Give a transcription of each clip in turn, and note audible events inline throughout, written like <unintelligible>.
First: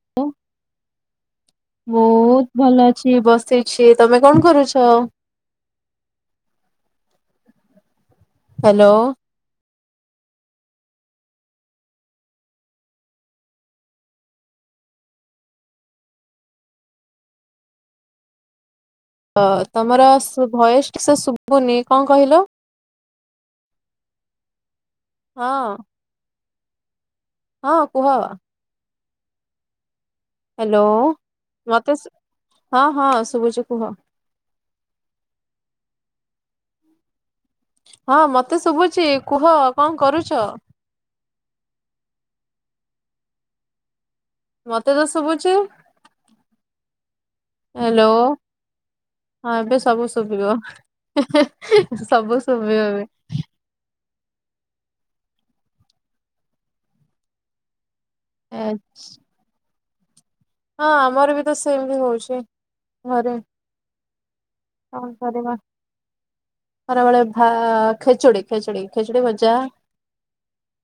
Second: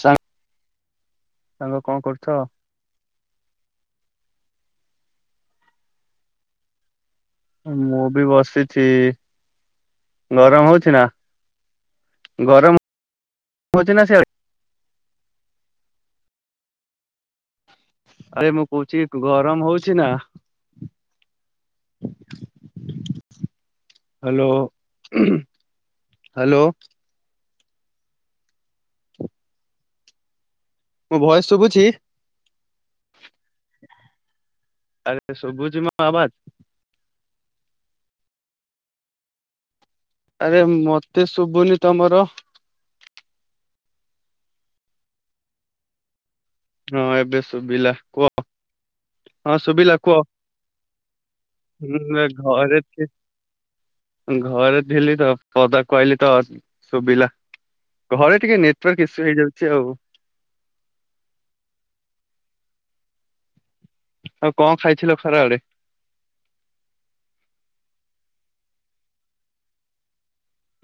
ସାଙ୍ଗ ହ୍ୟାଲୋ ସାଙ୍ଗ କଣ କରୁଛ? ବହୁତ ଭଲ ଅ ଅଛି ବସିଛି ତମେ କଣ କରୁଛ? ମୁଁ ବି ବସିଚି ହ୍ୟାଲୋ ଇ ଗରମ ହଉଛି ନା ଗରମ ହଉଛି ନା ସେଆଡେ଼? ଆରେ ମୁଁ କହୁଚି ଅ ତମର ଭଏସ ଠିକସେ ଶୁବୁନି କଣ କହିଲ? ହ୍ୟାଲୋ ହଁ ହ୍ୟାଲୋ। ହଁ କୁହ ଅ? ହ୍ୟାଲୋ ମୋ ଭଏସ ଶୁଭୁଛି? ମତେ ହଁ ହଁ ଶୁବୁଚି କୁହ। ଆରେ ସୁଭୁଚି ମୋ ଆବାଜ ହଁ ମତେ ଶୁଭୁଚି କୁହ କଣ କରୁ ଆରେ ମତେ ଶୁବୁନି ତମର ମତେ ତ ଶୁବୁଚି। ହଁ ଏବେ ଶୁଵିଲା ହ୍ୟାଲୋ କୁହ। ହଁ ଏବେ ଶୁଭିଲା ସବୁ କୁହ। ଶୁଭିବ ହୁଁ ସବୁ ଘରେ ଶୁଭିବ ଥି- ଏବେ ଘରେ ଥିଲି ତ ପଦା କୁ ଆଇଲିତ ଶୁଭିଲା ଘରେ ଟିକେ ଏ ନେଟୱାର୍କ ଇସୁ ହେଇଯାଉଛି ଆଉ ହଁ ଆମର ବି ତ ସେମିତି ହଉଛି ଘରେ ଆଉ ହଁ ଖାଇଥିଲ କଣ କରିବା ଖରାବେଳେ? ଖରାବେଳେ ଭା ଖେଚୁଡ଼ି ଖେଚୁଡି ଖେଚୁଡି ଭଜା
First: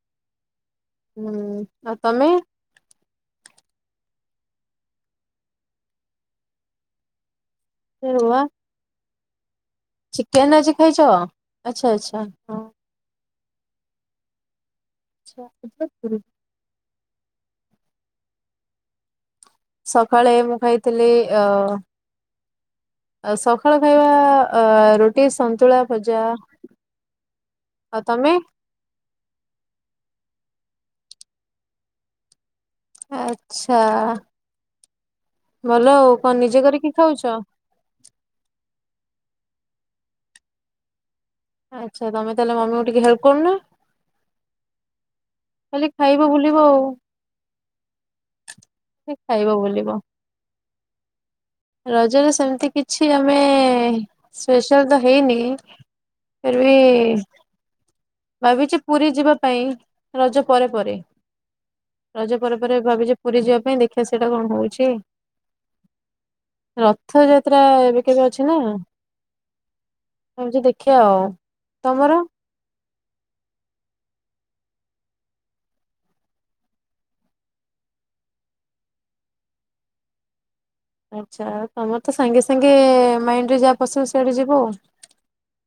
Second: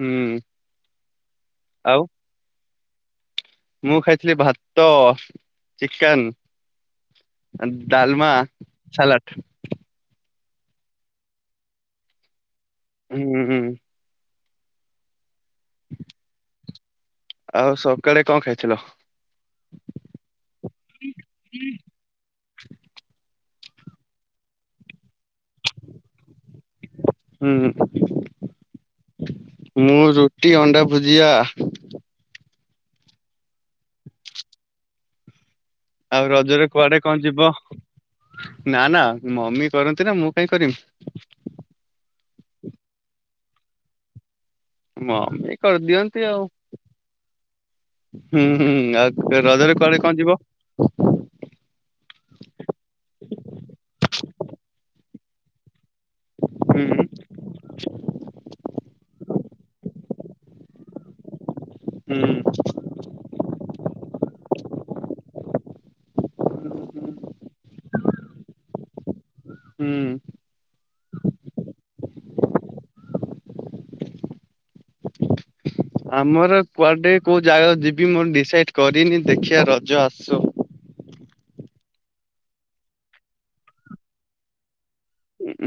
ହୁଁ ହୁଁ ଆଉ ତମେ ମୁଁ ଖାଇଥିଲି ଭାତ ଚିକେନ ଆରେ ଡାଲମା ବା ସାଲାଡ଼। ଚିକେନ ଆଜି ଖାଇଛ ଆଚ୍ଛା ଆଚ୍ଛା ହ। ହୁଁ ହୁଁ। ଆଛା <inaudible> ଆଉ ସକାଳେ କଣ ଖାଇଥିଲ? ସକାଳେ ମୁଁ ଖାଇଥିଲି ଅ ସଖାଳ ଖାଇବା ଅ ରୁଟି ସନ୍ତୁଳା ଭଜା। ହୁଁ ଆଉ ତମେ? ମୁଁ ରୁଟି ଅଣ୍ଡା ଭୁଜିଆ। ଆଚ୍ଛା ଭଲ ଆଉ କଣ ରଜରେ ନିଜେ କରିକି କୁଆଡେ କଣ ଖାଉଛ? ଯିବ? ନା ନା ମମି କରନ୍ତି ନା ମୁଁ କାଇଁ କରିବି? ଆଚ୍ଛା ତମେ ତାହେଲେ ମମି କୁ ଟିକେ ହେଲ୍ପ କରୁନ? ମମି ଖାଲି ଖାଇବ ବୁଲିବ ଆଉ ହୁଁ ହୁଁ ଖାଲି ଆଉ ଖାଇବ ରଜରେ ବୁଲିବ କୁଆଡେ କଣ ଯିବ? ରଜରେ ସେମିତି କିଛି ଆମେ ସ୍ପେଶାଲ ତ ହେଇନି ଫିରବି ହୁଁ ଭାବିଚୁ ପୁରୀ ଯିବା ପାଇଁ ରଜ ପରେ ପରେ ହୁଁ ରଜ ପରେ ପରେ ଭାବିଚୁ ପୁରୀ ଯିବା ପାଇଁ ଦେଖିବା ସେଇଟା କଣ ହଉଛି? ରଥଯାତ୍ରା ଏବେ କେବେ ଅଛି ନା? ହୁଁ। ଏମିତି ଦେଖିବା ଆଉ ତମର? ଆମର କୁଆଡେ କୋଉ ଜାଗା ଯିବି ମୁଁ ଡିସାଇଡ କରିନି ଦେଖିବା ରଜ ଆସୁ ଆଚ୍ଛା ତମର ତ ସାଙ୍ଗେ ସାଙ୍ଗେ ମାଇଣ୍ଡରେ ଯାହା ପଶିବ ସିଆଡେ ଯିବ ଆଉ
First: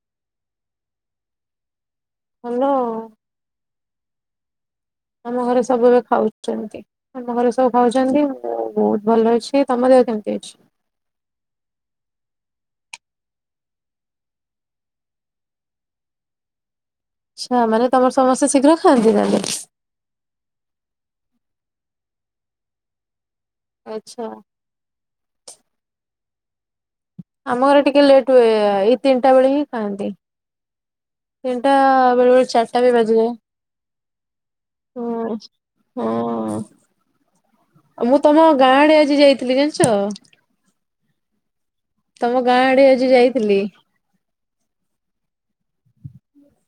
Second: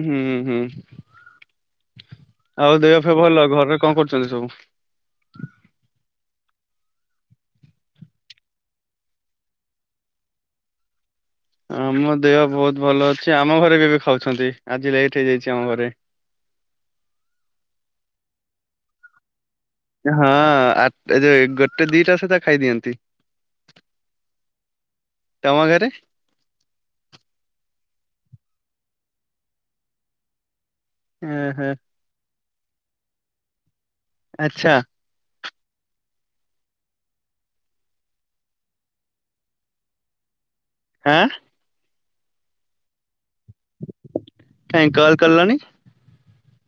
ହୁଁ ହୁଁ ଆଉ ଦେହଫ ଭଲ ଘରେ କଣ କରୁଛନ୍ତି ସବୁ? ଆମ ଘରେ ସବୁ ଏବେ ଖାଉଛନ୍ତି। ଆମ ଘରେ ସବୁ ଖାଉଛନ୍ତି ମୁଁ ବହୁତ ଭଲ ଅଛି ତମ ଦେହ କେମିତି ଅଛି? ଆମ ଦେହ ବହୁତ ଭଲ ଅଛି ଆମ ଘରେ ବି ଏବେ ଖାଉଛନ୍ତି ଆଜି ଲେଟ୍ ହେଇଯାଇଛି ଆମ ଘରେ। ଆଛା ମାନେ ତମର ସମସ୍ତେ ଶୀଘ୍ର ଖାଆନ୍ତି ତାହେଲେ। ହଁ ଏଉ ଗୋଟେ ଦିଟା ସୁଧା ଖାଇଦିଅନ୍ତି। ଆଚ୍ଛା। ତମ ଘରେ? ଆମ ଘରେ ଟିକେ ଲେଟ୍ ହୁଏ ଏଇ ତିନିଟା ବେଳେ ହିଁ ଖାଆନ୍ତି। ଓହୋ ତିନିଟା ବେଳୁ ଚାରିଟା ବି ବାଜି ଯାଏ। ଆଛା। ହୁଁ ହଁ। ମୁଁ ତମ ଗାଁ ଆଡେ ଆଜି ଯାଇଥିଲି ଜାଣିଚ? ଆଁ। ତମ ଗାଁ ଆଡେ ଆଜି ଯାଇଥିଲି? କାହିଁ କଲ କଲନି।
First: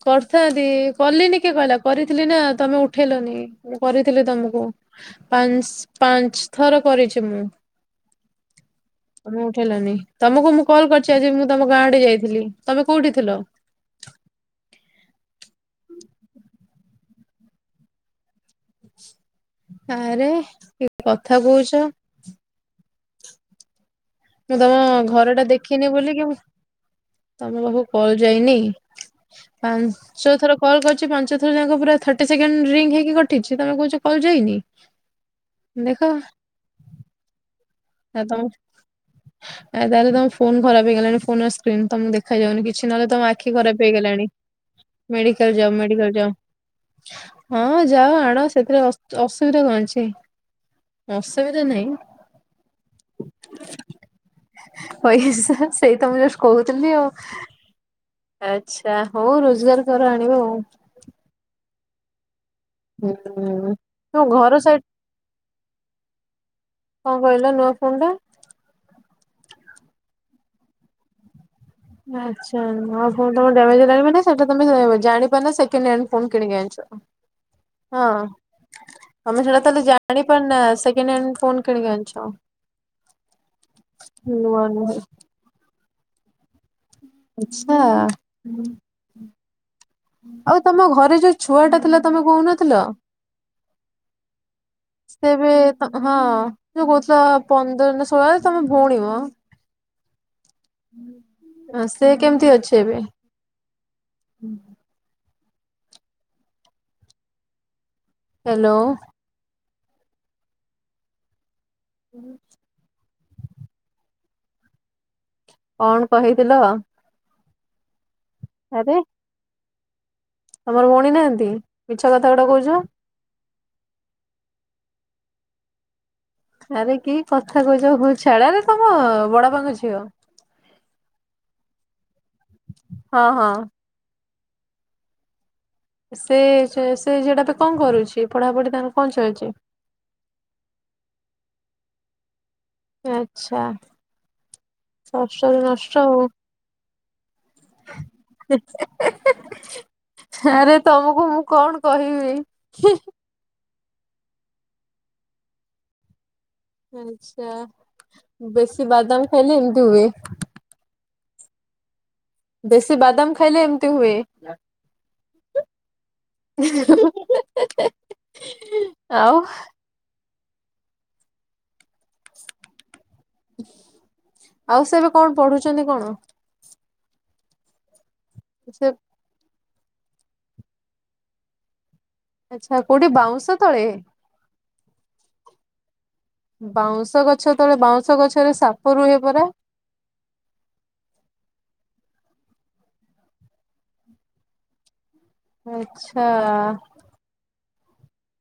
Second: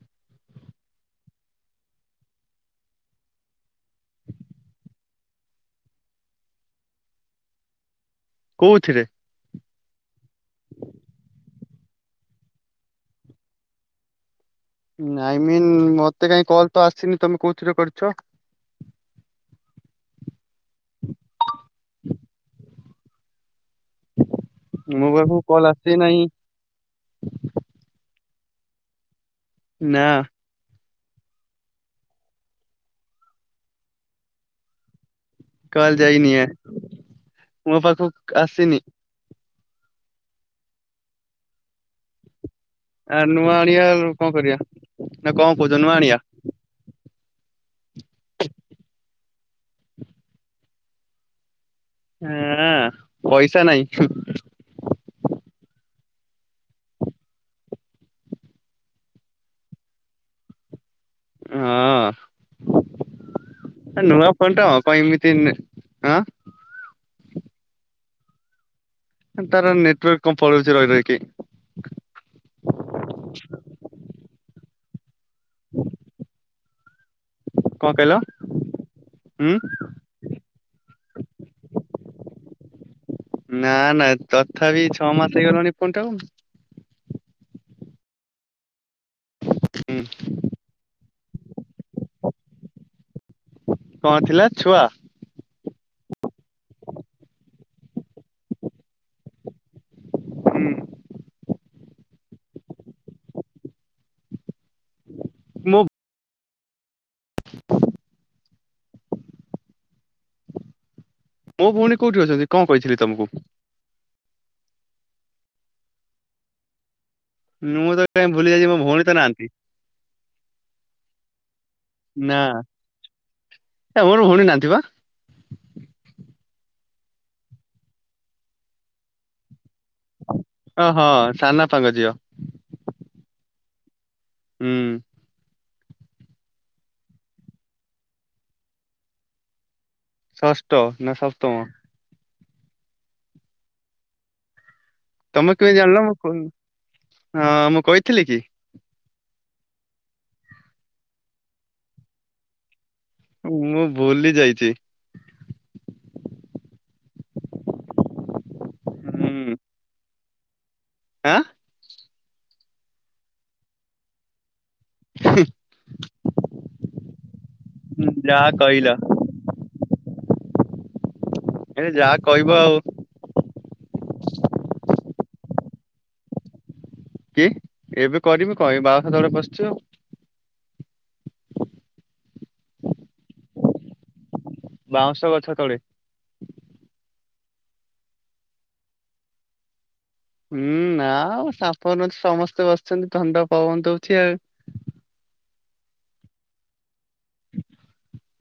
କରିଥାନ୍ତି କଲିନି କିଏ କହିଲା କରିଥିଲି ନା ତମେ ଉଠେଇଲନି କରିଥିଲି ତମକୁ। ପାଞ୍ଚ ପାଞ୍ଚ ଥର କରିଛି ମୁଁ। କୋଉଥିରେ? ମୁଁ ଉଠେଇଲନି ତମକୁ ମୁଁ କଲ କରିଛି ଆଜି ମୁଁ ତମ ଗାଁ ଆଡେ ଯାଇଥିଲି ତମେ କୋଉଠି ଥିଲ? ନାଇଁମିନ୍ ମତେ କାହିଁ କଲ୍ ତ ଆସିନି ତମେ କୋଉଥିରେ କରିଛ? ଆରେ କି କଥା କହୁଛ? ମୁଁ ତମ ମୋ ଘର ପାଖକୁ ଟା କଲ୍ ଦେଖିନି ଆସି ବୋଲି ନାହିଁ କେମତି ତମ ପାଖକୁ କଲ ଯାଇନି ନା ପାଞ୍ଚ ଥର କଲ୍ କରିଛି ପାଞ୍ଚ ଥର ଯାକ ପୁରା ଥାଟି ସେକଣ୍ଡ ରିଙ୍ଗ୍ ହୋଇକଟିଛି ତମେ କହୁଛ କଲ୍ ଯାଇନି। କଲ ଦେଖ ଯାଇନି ଏ ମୋ ଆଉ ପାଖକୁ ତମ ଆସିନି। ଆ ତାହେଲେ ତମ ଫୋନ ଖରାପ ହେଇଗଲାଣି ଫୋନ ଆଉ ସ୍କ୍ରିିନ ତମ ଦେଖ ଖା ଯାଉନି କିଛି ନହେଲେ ଆ ତମ ନୂଆ ଆଖି ଆଣିବା ଖରାପ କଣ ହେଇଗଲାଣି କରିବା ନା କଣ ମେଡିକାଲ କହୁଛ ଯାଅ ନୂଆ ମେଡିକାଲ ଆଣିବା? ଯାଅ। ହଁ ଯାଅ ଆଣ ସେଥିରେ ଅ ଅସୁବିଧା କଣ ଅଛି? ଅସୁବିଧା ନାହିଁ। ହଁ ପଇସା ନାଇଁ। ହୁ ପଇସା ସେଇ ତମୁଁ ଯୋ କହୁଥିଲି ଆଉ। ଆଚଛା ହଉ ରୋଜଗାର କର ଆଣିବ ଆଉ। ହଁ ହୁଁ। ତମ ନୂଆ ଘର ଫୋନ୍ଟା ହ ସାଇଡ ପାଇଁ ଏମିତି ହଁ କଣ କହିଲ ନୂଆ ଫୋନ ଟା ତାର ନେଟାର୍କ କଣ ପଳଉଛି ରହି ରହି କି? ଆଚ୍ଛା ଆ ତମ ଡ୍ୟାମେଜା ମାନ ସେଇଟା ତମେ ଜଣ ଜା ପାନ ନା ସେକଣ୍ଡ ହ୍ୟାଣ୍ଡ ଫୋନ୍ କିଣିକି ଆଣିଛି। କଣ କହିଲ? ଆମେ ହୁଁ ସେଟା ତାହେଲେ ଜାଣିପାର ନା ସେକେଣ୍ଡ ହ୍ୟାଣ୍ଡ ଫୋନ୍ କିଣିକି ଆଣିଛ। ନା ନା ନୂଆ ତଥାପି ନୁହେଁ ଛଅ ମାସ ହେଇଗଲାଣି ଫୋନଟାକୁ। ଆଚଛା ହୁଁ ଆଉ ତମ ଘରେ ଯୋଉ ଛୁଆ ଟା ଥିଲା ତମେ କହୁନଥିଲ। କଣ ଥିଲା ଛୁଆ? ସେବେ ହଁ ଯୋ କହୁଥିଲା ପନ୍ଦର ନା ଷୋଳ ହଜାର ତମେ ଭଉଣୀମ। ହୁଁ, ସେ କେମିତି ଅଛି ଏବେ? ହୁଁ ମୁଁ ହ୍ୟାଲୋ ମୋ ଭଉଣୀ କୋଉଠି ଅଛନ୍ତି କଣ କହିଥିଲି ତମକୁ? କଣ କହିଥିଲ? ମୁଁ ତ କାଇହିଁ ଭୁଲି ଯାଇଛି ମୋ ଆରେ ଭଉଣୀ ତ ନାହାନ୍ତି। ତମର ଭଉଣୀ ନାହାନ୍ତି ମିଛ କଥା ନା ଗୁଡା କହୁଛ। ଏ ମୋର ଭଉଣୀ ନାହାନ୍ତି ବା। ଆରେ କି କଥା କହୁଛ ହଉ ଛାଡରେ ତମ ବଡପାଙ୍କ ଝିଅ। ଓହଁ ସାନପାଙ୍କ ଝିଅ। ହଁ ହଁ ହୁଁ ସେ ସେ ଝିଅଟା ଏବେ କଣ କରୁଛି ପଢାପଢି ତାଙ୍କୁ କଣ ଚାଲିଛି। ଷଷ୍ଠ ନା ସପ୍ତମ। ଆଚ୍ଛା ତମେ ଷଷ୍ଠରୁ କେମିତି ନଷ୍ଟ ଜାଣିଲ ମୁଁ ଆଉ କ ହଁ ମୁଁ କହିଥିଲି କି? ଆରେ ତମକୁ ମୁଁ କଣ କହିବି? ହ ମୁଁ ଭୁଲି ଯାଇଛି। ଆଚ୍ଛା ବେଶୀ ବାଦାମ ହୁଁ। ଖାଇଲେ ଏମିତି ହୁଏ। ଆଁ। ବେଶୀ ବାଦାମ ଖାଇଲେ ଏମିତି ହୁଏ। ଯାହା କହିଲ ଆଉ। ଏଇନେ ଯାହା କହିବ ଆଉ। ଆଉ ସେ ଏବେ କଣ ପଢୁଛନ୍ତି କଣ? କି ଏବେ କରିବି କଁ ଏଇ ସେ ବାଉଁଶ ତଳେ ପସିଚି ଆଉ। ଆଚ୍ଛା କୋଉଠି ବାଉଁଶ ତଳେ। ବାଉଁଶ ଗଛ ତଳେ। ବାଉଁଶ ଗଛ ତଳେ ବାଉଁଶ ଗଛରେ ସାପ ରୁହେ ପରା? ହୁଁ ନାଁ ଆଉ ସାପ ନୁ ସମସ୍ତେ ବସିଛନ୍ତି ଥଣ୍ଡା ପବନ ଦଉଛି ଆଉ। ଆଚଛା।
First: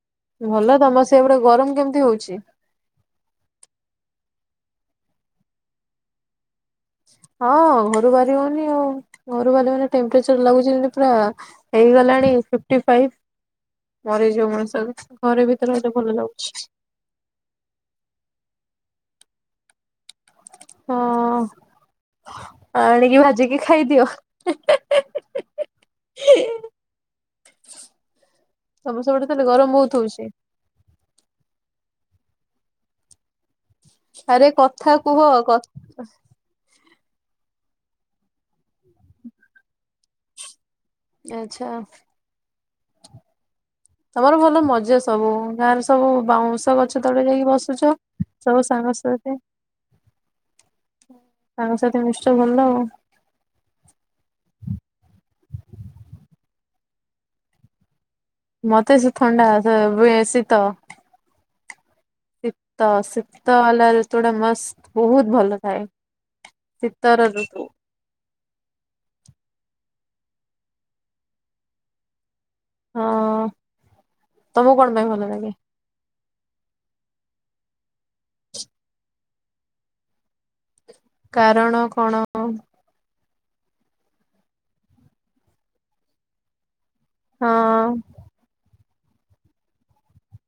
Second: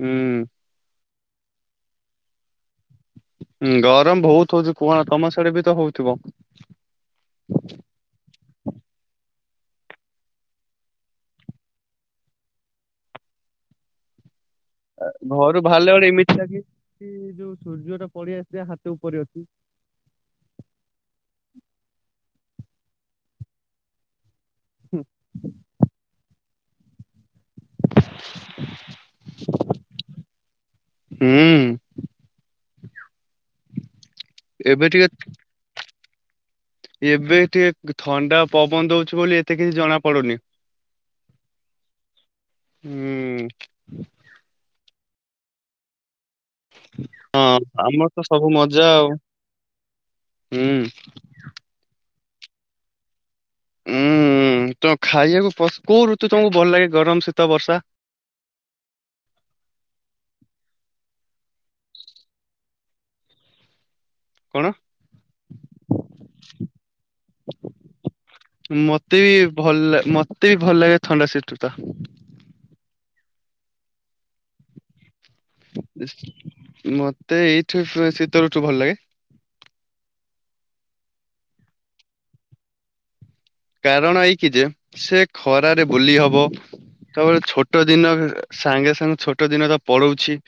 ହୁଁ। ଭଲ ତମର ସେ ପଟେ ଗରମ କେମିତି ହଉଛି? ହୁଁ ଗରମ ବହୁତ ହଉଛି କୁହନା ତମ ସିଆଡେ ବି ତ ହଉଥିବ। ହଁ ଘରୁ ବାହାରି ହଉନି ଆଉ ଘରୁ ବାହାରି ହଉନି ଟେମ୍ପରେଚର ଲାଗୁଛି ଯେମିତି ପୁରା ହେଇଗଲାଣି ଫିପ୍ଟିଫାଇପ ମରିଯିବ ମଣିଷ ଘରେ ଭିତରେ ହେଲେ ଭଲ ଲାଗୁଛି। ସେ ଯୋଉ ସୂର୍ଯ୍ୟଟା ପଳେଇଆସି ହାତ ଉପରେ ଅଛି। ହଁ ଆଣିକି ଭାଜିକି ଖାଇଦିଅ। ହୁଁ। ତମ ସେପଟେ ତାହାଲେ ଗରମ ବହୁତ ହଉଛି? ହୁଁ। ଆରେ ଏବେ କଥା ଟିକେ କୁହ କ ଏବେ ଟିକେ ଥଣ୍ଡା ପବନ ଦଉଛି ବୋଲି ଏତେ କିଛି ଜଣା ପଡୁନି। ଆଚଛା। ହୁଁ ତମର ଭଲ ମଜା ସବୁ ଗାଁରେ ସବୁ ବାଉଁ ସ ଗଛ ତଳେ ଯାଇକି ହଁ ବସୁଛ ଆମର ତ ସବୁ ମଜା ଆଉ। ସାଙ୍ଗସାଥି ହୁଁ ସାଙ୍ଗସାଥି ମିଶୁଛ ଭଲ ଆଉ। ଉୁଁ ତ ଖାଇବାକୁ ପ କୋଉ ଋତୁ ତମକୁ ଭଲ ଲାଗେ ଗରମ ଶୀତ ବର୍ଷା? ମତେ ସେ ଥଣ୍ଡା ବେ ଶୀତ। ଶୀତ ଶୀତ ବାଲା ରୁ ଶୀତଟା କଣ ମସ୍ତ ବହୁତ ଭଲ ଥାଏ ଶୀତର ଋତୁ। ମତେ ବି ଭଲ ମତେ ବି ଭଲ ଲାଗେ ଥଣ୍ଡା ଶୀତୁଟା। ହଁ ତମକୁ କଣ ପାଇଁ ଭଲ ଲାଗେ? ମତେ ଏଇଠୁ ଶୀତଋତୁ ଭଲ ଲାଗେ। କାରଣ କଣ? ହଁ କାରଣ ଏଇକିଯେ ସେ ଖରାରେ ବୁଲି ହବ ତାପରେ ଛୋ ଛୋଟ ଦିନ ସାଙ୍ଗେ ସାଙ୍ଗେ ଛୋଟ ଦିନ ର ପଳଉଛି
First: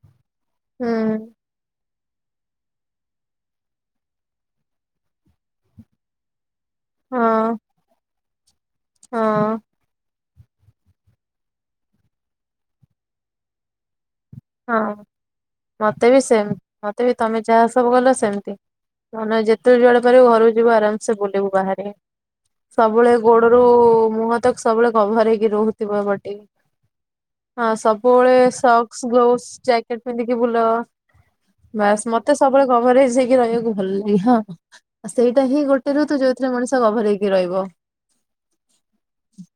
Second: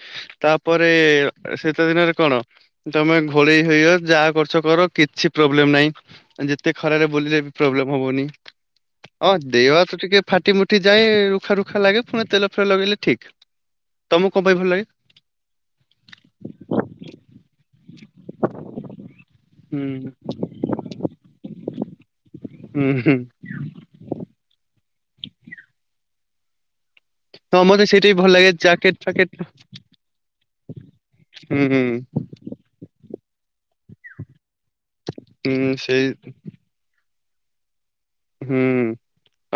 ତାପରେ ହୁଁ ଶୀତ ଦିନରେ କଣ ତମେ ଘୋଡେଇ ହେଇଅ ଯାହା କରୁଛ କର କିଛି ପ୍ରୋବ୍ଲେମ ନାହିଁ ଜେତେ ଖରାରେ ହଁ ବୁଲିଲେ ବି ପ୍ରୋବ୍ଲେମ ହବନି ହଁ ଦେ ଟିକେ ଫାଟି ମୁୁଟି ଯଏ ରୁଖା ରୁଖା ଲାଗେ ପୁଣି ତେଲ ଫେଲ ଲଗେଇଲେ ଠିକ। କପାଇଁ ଭଲ ଲାଗେ? ହଁ ମତେ ବି ସେମ୍ ମତେ ବି ତମେ ଯାହା ସବୁ କଲ ସେମତି। ନନେ ଯେତେବେଳେ ହୁଁ ଯୁଆଡେ ପାରିବୂ ଘରକୁ ଯିବୁ ଆରାମସେ ବୁଲିବୁ ବାହାରେ। ହୁଁ ସବୁବେଳେ ହୁଁ ଗୋଡ ରୁ ମୁହଁ ତ ସବୁବେଳେ କଭର ହେଇକି ରହୁଥିବ ଏ ବଟେ। ହଁ ମତେ ସେଇଟା ବି ଭଲ ସବୁବେଳେ <unintelligible> ଲାଗେ ଜ୍ୟାକେଟ <unintelligible> ଫ୍ୟାକେଟ ଗ୍ଲୋସ୍ ଜ୍ୟାକେଟ ପିନ୍ଧିକି ବୁଲ। ହୁଁ ହୁଁ ମତେ ବାସ ସବୁବେଳେ କଭରେଜ ହେଇକି ରହିବାକୁ ଭଲ ଲାଗେ। ହଁ ସେଇଟା ହିଁ ହୁଁ ଗୋଟେ ସେଇ ଋତୁ ଯୋଉଥିରେ ମଣିଷ ଗଭର ହେଇକି ରହିବ। ହୁଁ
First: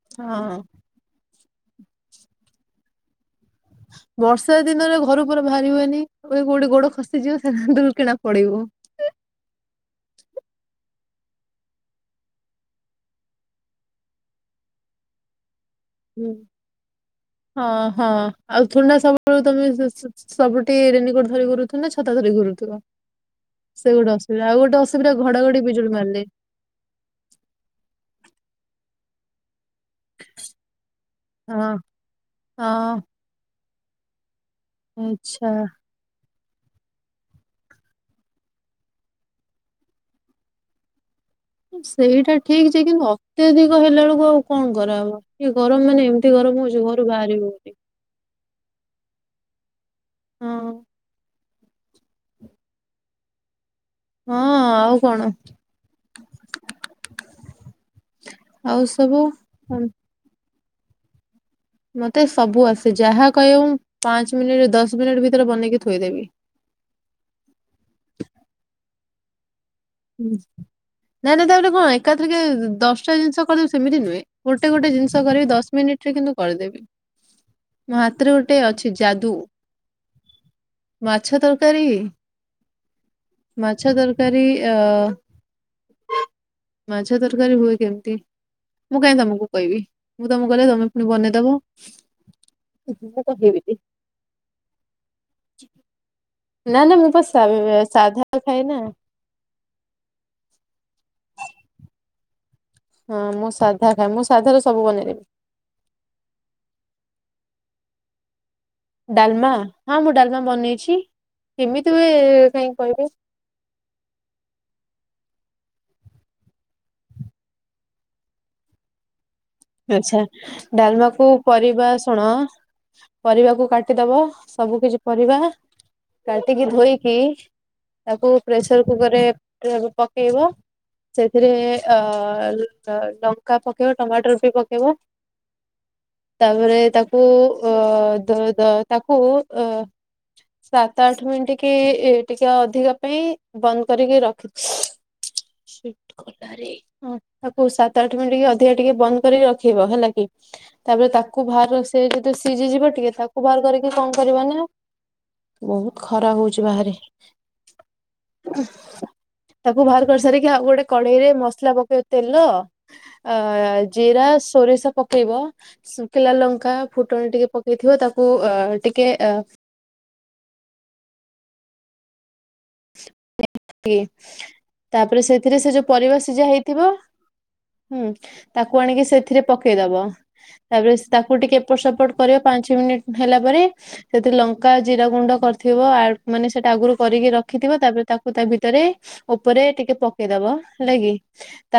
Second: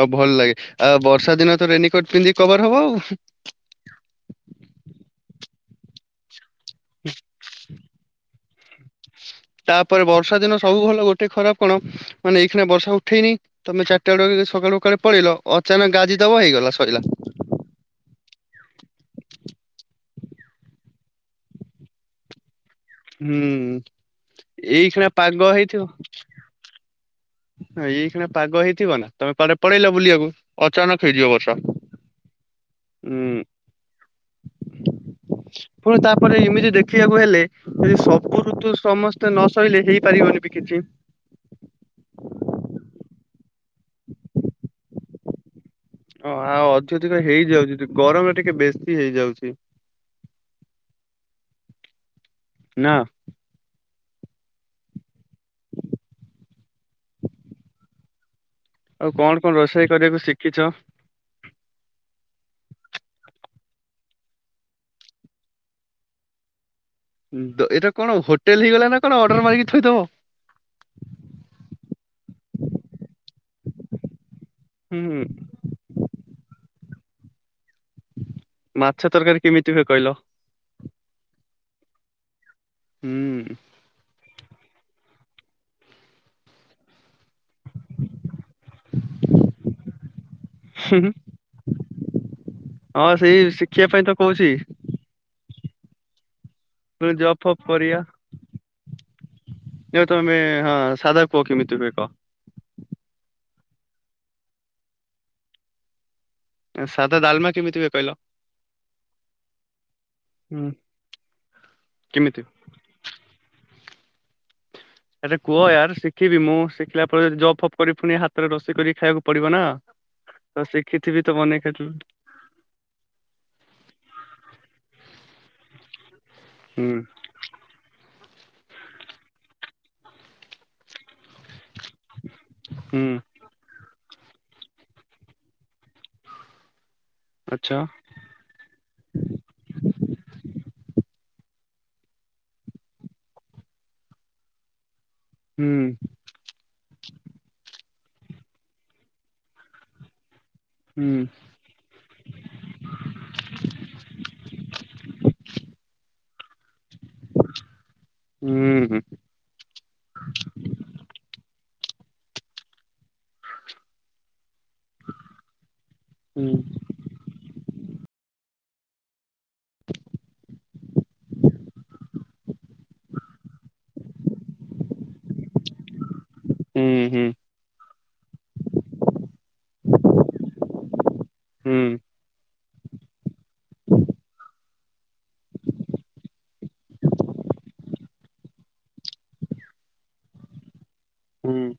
ଆଉ ଭଲ ଲାଗେ। ହଁ। ଆଉ ବର୍ଷା ଦିନ ତ ରେନିକୋଟ ପିନ୍ଧିକି କଭର ହବ ଆଉ। ବର୍ଷା ଦିନରେ ଘରୁ ପୁରା ବାହାରି ହୁଏନି <unintelligible> କୋଉଠି ଗୋଡ ଖସିଯିବ ସେ ଦୁର୍ କିନା ପଡିବୁ। ତାପରେ ବର୍ଷା ଦିନ ସବୁ ଭଲ, ଗୋଟେ ଖରାପ କଣ, ମାନେ ଏଇଖାନା ବର୍ଷା ଉଠେଇନି ତମେ ଚାରିଟା ବେଳକୁ ସକାଳୁ ପଳେଇଲ ଅ <unintelligible> ହୁଁ। ଗାଜିଦବ ହେଇଗଲା, ସଇଲା। ହଁ ହଁ ଆଉ ଥୋଡି ସବୁବେଳୁ <unintelligible> ସବୁଠି ରେନିକୋଟ ଧରି ଘୁରୁଥିବ ନା ଛତା ଧରି ଘୁରୁଥିବ। ହୁଁ ସେ ଗୋଟେ ଅସୁବିଧା। ଆଉ ଗୋଟେ ଏଇଖିଣା ଅସୁବିଧା ପାଗ ଘଡଘଡି ବିଜୁଳି ମାରିଲେ। ଏଇ କ୍ଷୀଣପାଗ ହେଇଥିବ ନା ତମେ କ ପଳେଇଲ ବୁଲିବାକୁ ଅଚାନକ ହେଇଯିବ ବର୍ଷା। ହଁ ହଁ ହୁଁ। ଆଚ୍ଛା। ପୁଣି ତାପରେ ଏମିତି ଦେଖିବାକୁ ହେଲେ, ଏ ସବୁ ଋତୁ ସମସ୍ତେ ନସହିଲେ ହେଇପାରିବନି ବି କିଛି। ସେଇଟା ଠିକ୍ <unintelligible> ଅତ୍ୟଧିକ ହେଲା ବେଳକୁ ଆଉ କଣ କରାହେବ। ଏ ଗରମ ମାନେ ଏମିତି ଗରମ ହଉଛି ଘରୁ ବାହାରିବିହଉନି। ଗରମରେ ଟିକେ ବେଶୀ ହେଇଯାଉଛି। ହଁ। ନା। ହଁ ଆଉ କଣ? ଆଉ କଣ କଣ ଉଁ, ରୋଷେଇ କରିୟାକୁ ଶିଖିଛ? ମତେ ସବୁ ଆସେ, ଯାହା କହିବ ମୁଁ ପାଞ୍ଚ ମିନିଟ୍ ଦଶ ମିନିଟ୍ ଭିତରେ ବନେଇକି ଥୋଇଦେବି। <unintelligible> ଏଟା କଣ ହୋଟେଲ ହେଇଗଲା ନା କଣ ଅର୍ଡର ମାରିକି ଥୋଇଦବ। ହୁଁ ନାଇଁ ନାଇଁ ତା <unintelligible> ଏକାଥରଖେ ଦଶଟା ଜିନିଷ <unintelligible> ସେମିତି ନୁହେଁ। ଗୋଟେ ଗୋଟେ ହୁଁ ଜିନିଷ କରିବି ଦଶ ମିନିଟ ରେ କିନ୍ତୁ କରିଦେବି। ମୋ ହାତରେ ଗୋଟେ ଅଛି ମାଛ ଯାଦୁ। ତରକାରୀ କେମିତି ହୁଏ କହିଲ? ମାଛ ତରକାରୀ, ହୁଁ ମାଛ ତରକାରୀ। ଅ ମାଛ ତରକାରୀ ହୁଏ କେମିତି? ମୁଁ କାହିଁକି ତମକୁ କହିବି, ମୁଁ ତମକୁ କହିଲେ ତମେ ହୁଁ ପୁଣି ହୁଁ ବନେଇଦବ। ହଁ ସେଇ ଶିଖିବା <unintelligible> ପାଇଁ ତ କହୁଛି ନା ନା ମୁଁ ପୁଣି ପା ଜବ୍ ସା ଫବ୍ କରିବା। ସାଧା ଖାଏ ନା। <unintelligible> ତମେ ହଁ ସାଧା କୁହ କେମିତି ହୁଏ କହ? ହଁ ମୁଁ ସାଧା ଖାଏ। ମୁଁ ସାଧା ର ସବୁ ବନେଇଦେବି। ସାଧାଡ଼ାଲମା କେମିତି ହୁଏ କହିଲ? ଡାଲମା, ହଁ ମୁଁ ଡାଲମା ହୁଁ ବନେଇଛି। କେମିତି ହୁଏ କାହିଁକି କହିବି। ଏରେ କୁହ ୟାର, ଶିଖିବି ମୁଁ ଶିଖିଲା ପରେ ଜବ୍ ଫବ କରିବି ପୁଣି ହାତରେ ରୋଷେଇ କରିକି ଖାଇବାକୁ ପଡିବ ନା। ଆଛା ତ ଶିଖିଥିବି ଡାଲମାକୁ ତ ବନେଇ ପରିବା ଖାଇଥିବି ଶୁଣ। ପରିବାକୁ କାଟିଦବ, ସବୁ କିଛି ପରିବା। କାଟିକି ହୁଁ ଧୋଇକି ତାକୁ ପ୍ରେସର କୁକରରେ <unintelligible> ପକେଇବ। ସେଥିରେ ଅ ତ ହୁଁ ଲଙ୍କା ପକେଇବ ଟମାଟୋ ର ବି ପକେଇବ, ତାପରେ ତାକ କୁ ଅ, ଆଚ୍ଛା ଦର ଦା-ତାକୁ ଅ, ସାତ ଆଠ ମିନିଟ୍ କି ଇ-ଟିକେ ଅଧିକା ପାଇଁ ବନ୍ଦ କରିକି ରଖିଛି। ହୁଁ ସିଟ୍ ଗଲାରେ ଅଁ, ତାକୁ ସାତ ଆଠ ମିନଟି କି ଅଧିକା ଟିକେ ବନ୍ଦ କରି ରଖିବ, ହେଲା କି ହୁଁ ତାପରେ ତାକୁ ଭାର ସେ ଯଦି ସିଜି ଯିବ ଟିକେ ତାକୁ ବାହାର କରିକି କଣ କରିବ ନା ବହୁତ ଖରାପ ହଉଛି ବାହାରେ। ହୁଁ, ହୁଁ ହୁଁ ସା ତାକୁ ବାହାର କରିସାରିକି, ଆଉ ଗୋଟେ କଢେଇରେ ମସଲା ପକେଇବ ତେଲ ଆ, ଜିରା ସୋରିଷ ପକେଇବ, ଶୁଖିଲା ଲଙ୍କା ଫୁଟଣ ଟିକେ ପକେଇଥିବ, ତାକୁ ଅ, ଟିକେ ଅ, <inaudible> ତି ତାପରେ ସେଥିରେ ସେ ଯୋଉ ପରିବା ସିଝା ହେଇଥିବ ହୁଁ ହୁଁ ହୁଁ, ତାକୁ ଆଣିକି ସେଥିରେ ପକେଇଦବ, ତାପରେ ତାକୁ ଟିକେ ଏପଟ ହୁଁ ସେପଟ କରି ପାଞ୍ଚ ମିନିଟ୍ ହେଲା ପରେ ସେଥିରେ ଲଙ୍କ କା ଜିରା ଗୁଣ୍ଡ କରିଥିବ ଆ- ମାନେ ସେଟା ଆଗୁରୁ କରିକି ରଖିଥିବ, ତାପରେ ତାକୁ ତା ଭିତରେ ଉପରେ ଟିକେ ପକେଇଦବ ହେଲା କିି, ହୁଁ ତା